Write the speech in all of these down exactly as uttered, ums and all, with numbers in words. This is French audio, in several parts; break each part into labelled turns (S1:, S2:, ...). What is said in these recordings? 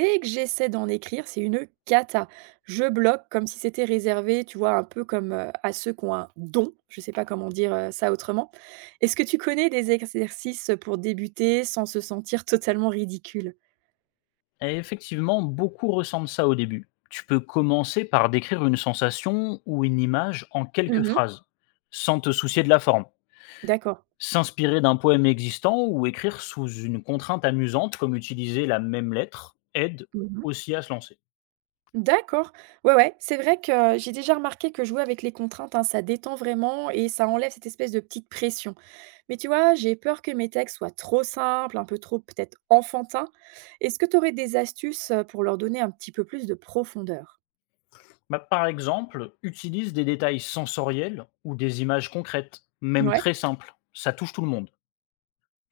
S1: Dès que j'essaie d'en écrire, c'est une cata. Je bloque comme si c'était réservé, tu vois, un peu comme, heu, à ceux qui ont un don, je ne sais pas comment dire, heu, ça autrement. Est-ce que tu connais des exercices pour débuter sans se sentir totalement ridicule?
S2: Et effectivement, beaucoup ressentent ça au début. Tu peux commencer par décrire une sensation ou une image en quelques
S1: Mmh.
S2: phrases, sans te soucier de la forme.
S1: D'accord.
S2: S'inspirer d'un poème existant ou écrire sous une contrainte amusante, comme utiliser la même lettre, aide
S1: Mmh.
S2: aussi à se lancer.
S1: D'accord. Ouais, ouais, c'est vrai que j'ai déjà remarqué que jouer avec les contraintes, hein, ça détend vraiment et ça enlève cette espèce de petite pression. Mais tu vois, j'ai peur que mes textes soient trop simples, un peu trop peut-être enfantins. Est-ce que tu aurais des astuces euh, pour leur donner un petit peu plus de profondeur?
S2: Bah, par exemple, utilise des détails sensoriels ou des images concrètes, même
S1: Ouais.
S2: très simples. Ça touche tout le monde.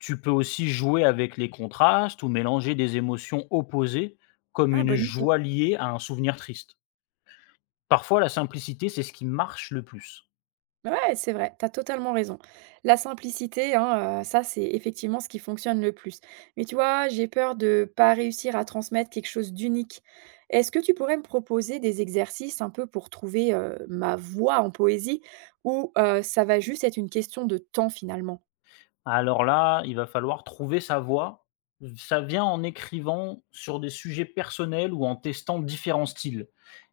S2: Tu peux aussi jouer avec les contrastes ou mélanger des émotions opposées, comme
S1: Ah,
S2: une
S1: bonne idée.
S2: joie liée à un souvenir triste. Parfois, la simplicité, c'est ce qui marche le plus.
S1: Ouais, c'est vrai, t'as totalement raison. La simplicité, hein, heu, ça, c'est effectivement ce qui fonctionne le plus. Mais tu vois, j'ai peur de pas réussir à transmettre quelque chose d'unique. Est-ce que tu pourrais me proposer des exercices un peu pour trouver, heu, ma voix en poésie ou, heu, ça va juste être une question de temps finalement?
S2: Alors là, il va falloir trouver sa voie. Ça vient en écrivant sur des sujets personnels ou en testant différents styles.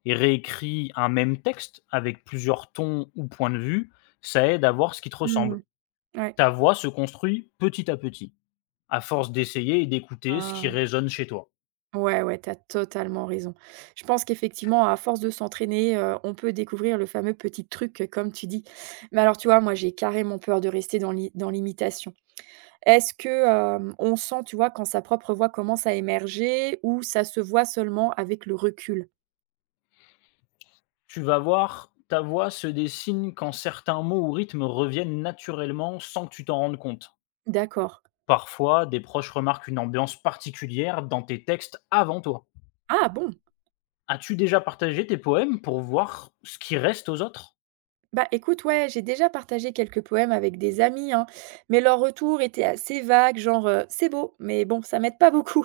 S2: Et réécrit un même texte avec plusieurs tons ou points de vue, ça aide à voir ce qui te ressemble.
S1: Mmh. Ouais.
S2: Ta voix se construit petit à petit, à force d'essayer et d'écouter ce qui
S1: Ah.
S2: résonne chez toi.
S1: Ouais, ouais, t'as totalement raison. Je pense qu'effectivement, à force de s'entraîner, heu, on peut découvrir le fameux petit truc, euh, comme tu dis. Mais alors, tu vois, moi, j'ai carrément peur de rester dans l'i dans l'imitation. Est-ce que, hem, on sent, tu vois, quand sa propre voix commence à émerger ou ça se voit seulement avec le recul?
S2: Tu vas voir, ta voix se dessine quand certains mots ou rythmes reviennent naturellement sans que tu t'en rendes compte.
S1: D'accord.
S2: Parfois, des proches remarquent une ambiance particulière dans tes textes avant toi.
S1: Ah bon!
S2: As-tu déjà partagé tes poèmes pour voir ce qui reste aux autres?
S1: Bah, écoute, ouais, j'ai déjà partagé quelques poèmes avec des amis, hein, mais leur retour était assez vague, genre, heu: «C'est beau», mais bon, ça m'aide pas beaucoup.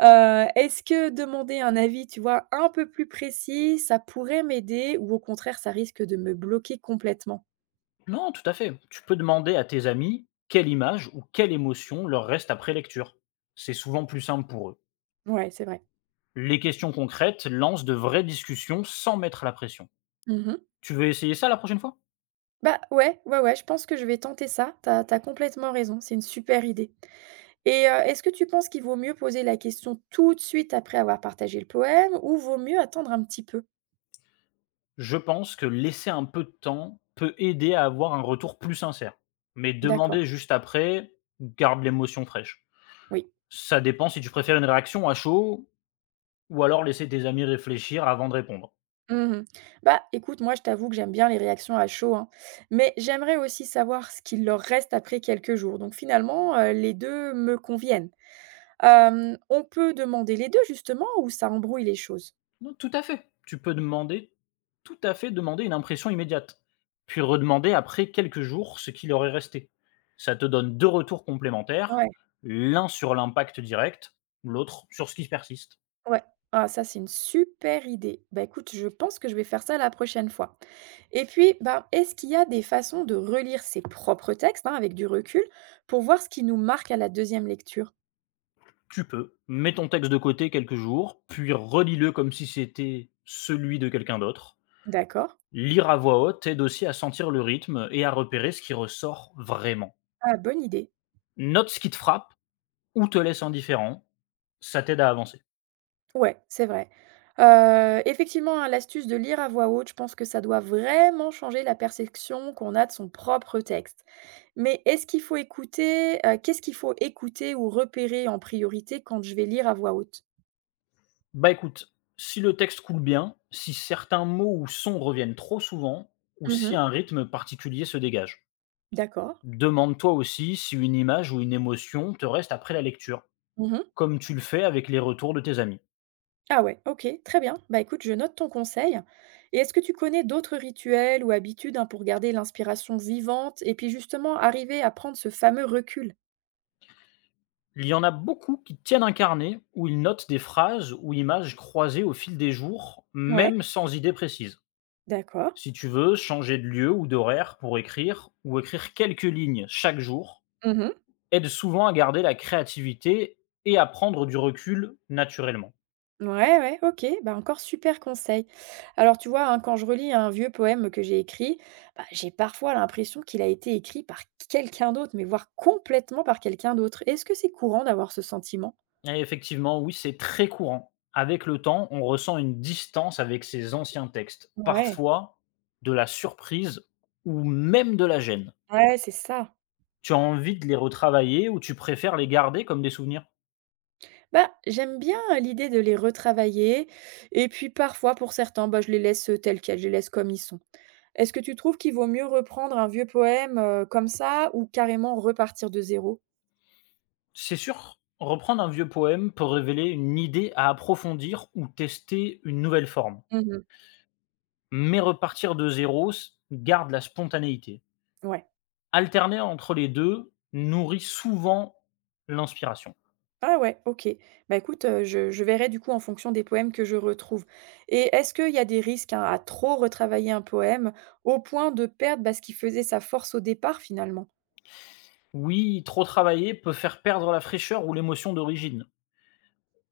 S1: Heu, est-ce que demander un avis, tu vois, un peu plus précis, ça pourrait m'aider ou au contraire, ça risque de me bloquer complètement?
S2: Non, tout à fait. Tu peux demander à tes amis quelle image ou quelle émotion leur reste après lecture. C'est souvent plus simple pour eux.
S1: Ouais, c'est vrai.
S2: Les questions concrètes lancent de vraies discussions sans mettre la pression.
S1: Mmh.
S2: Tu veux essayer ça la prochaine fois?
S1: Bah, ouais, ouais, ouais, je pense que je vais tenter ça. T'as as complètement raison, c'est une super idée. Et heu, est-ce que tu penses qu'il vaut mieux poser la question tout de suite après avoir partagé le poème ou vaut mieux attendre un petit peu?
S2: Je pense que laisser un peu de temps peut aider à avoir un retour plus sincère. Mais demander
S1: D'accord,
S2: juste après garde l'émotion fraîche.
S1: oui.
S2: Ça dépend si tu préfères une réaction à chaud ou alors laisser tes amis réfléchir avant de répondre.
S1: Mmh. Bah, écoute, moi, je t'avoue que j'aime bien les réactions à chaud, hein, mais j'aimerais aussi savoir ce qu'il leur reste après quelques jours. Donc finalement, heu, les deux me conviennent. Hem, on peut demander les deux justement ou ça embrouille les choses?
S2: Non, tout à fait. Tu peux demander tout à fait demander une impression immédiate, puis redemander après quelques jours ce qu'il leur est resté. Ça te donne deux retours complémentaires,
S1: Ouais,
S2: l'un sur l'impact direct, l'autre sur ce qui persiste.
S1: ouais. Ah ça, c'est une super idée. Bah, écoute, je pense que je vais faire ça la prochaine fois. Et puis, ben, est-ce qu'il y a des façons de relire ses propres textes, hein, avec du recul, pour voir ce qui nous marque à la deuxième lecture?
S2: Tu peux, mets ton texte de côté quelques jours, puis relis-le comme si c'était celui de quelqu'un d'autre.
S1: D'accord.
S2: Lire à voix haute aide aussi à sentir le rythme et à repérer ce qui ressort vraiment.
S1: Ah, bonne idée.
S2: Note ce qui te frappe ou te laisse indifférent, ça t'aide à avancer.
S1: Ouais, c'est vrai. Heu, effectivement, hein, l'astuce de lire à voix haute, je pense que ça doit vraiment changer la perception qu'on a de son propre texte. Mais est-ce qu'il faut écouter, heu, qu'est-ce qu'il faut écouter ou repérer en priorité quand je vais lire à voix haute?
S2: Bah écoute, si le texte coule bien, si certains mots ou sons reviennent trop souvent, ou si
S1: Mmh.
S2: un rythme particulier se dégage.
S1: D'accord.
S2: Demande-toi aussi si une image ou une émotion te reste après la lecture,
S1: Mmh.
S2: comme tu le fais avec les retours de tes amis.
S1: Ah ouais, OK, très bien. Bah, écoute, je note ton conseil. Et est-ce que tu connais d'autres rituels ou habitudes, hein, pour garder l'inspiration vivante et puis justement arriver à prendre ce fameux recul?
S2: Il y en a beaucoup qui tiennent un carnet où ils notent des phrases ou images croisées au fil des jours,
S1: Ouais,
S2: même sans idée précise.
S1: d'accord.
S2: Si tu veux changer de lieu ou d'horaire pour écrire, ou écrire quelques lignes chaque jour,
S1: Mmh.
S2: aide souvent à garder la créativité et à prendre du recul naturellement.
S1: Ouais, ouais, OK, bah, encore super conseil. Alors tu vois, hein, quand je relis un vieux poème que j'ai écrit, bah, j'ai parfois l'impression qu'il a été écrit par quelqu'un d'autre, mais voire complètement par quelqu'un d'autre. Est-ce que c'est courant d'avoir ce sentiment?
S2: Et effectivement, oui, c'est très courant. Avec le temps, on ressent une distance avec ses anciens textes,
S1: Ouais,
S2: parfois de la surprise ou même de la gêne.
S1: ouais, c'est ça.
S2: Tu as envie de les retravailler ou tu préfères les garder comme des souvenirs?
S1: Bah, j'aime bien, heu, l'idée de les retravailler et puis parfois pour certains, bah, je les laisse, heu, tels quels, je les laisse comme ils sont. Est-ce que tu trouves qu'il vaut mieux reprendre un vieux poème, heu, comme ça ou carrément repartir de zéro?
S2: C'est sûr, reprendre un vieux poème peut révéler une idée à approfondir ou tester une nouvelle forme.
S1: Mmh.
S2: Mais repartir de zéro s- garde la spontanéité.
S1: Ouais.
S2: Alterner entre les deux nourrit souvent l'inspiration.
S1: Ah ouais, OK. Bah, écoute, heu, je je verrai du coup en fonction des poèmes que je retrouve et est-ce qu'il y a des risques à à trop retravailler un poème au point de perdre, bah, ce qui faisait sa force au départ finalement?
S2: Oui, trop travailler peut faire perdre la fraîcheur ou l'émotion d'origine.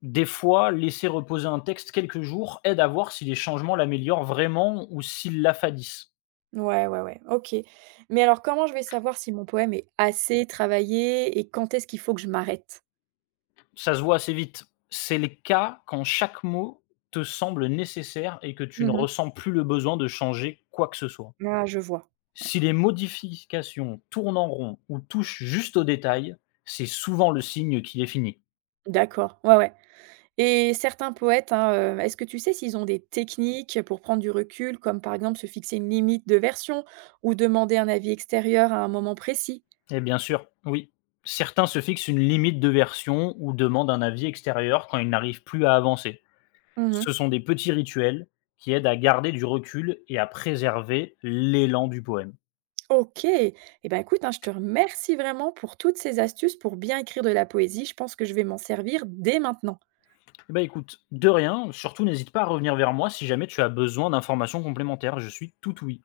S2: Des fois, laisser reposer un texte quelques jours aide à voir si les changements l'améliorent vraiment ou s'ils l'affadissent.
S1: Ouais, ouais, ouais, OK. Mais alors comment je vais savoir si mon poème est assez travaillé et quand est-ce qu'il faut que je m'arrête?
S2: Ça se voit assez vite. C'est le cas quand chaque mot te semble nécessaire et que tu ne
S1: Mmh.
S2: ressens plus le besoin de changer quoi que ce soit.
S1: Ah, je vois. Ouais.
S2: Si les modifications tournent en rond ou touchent juste aux détails, c'est souvent le signe qu'il est fini.
S1: D'accord, ouais, ouais. Et certains poètes, hein, heu, est-ce que tu sais s'ils ont des techniques pour prendre du recul, comme par exemple se fixer une limite de version ou demander un avis extérieur à un moment précis?
S2: Et bien sûr, oui. Certains se fixent une limite de version ou demandent un avis extérieur quand ils n'arrivent plus à avancer.
S1: Mmh.
S2: Ce sont des petits rituels qui aident à garder du recul et à préserver l'élan du poème.
S1: OK. Et ben, écoute, hein, je te remercie vraiment pour toutes ces astuces pour bien écrire de la poésie. Je pense que je vais m'en servir dès maintenant.
S2: Eh ben écoute, de rien, surtout n'hésite pas à revenir vers moi si jamais tu as besoin d'informations complémentaires, je suis tout ouïe.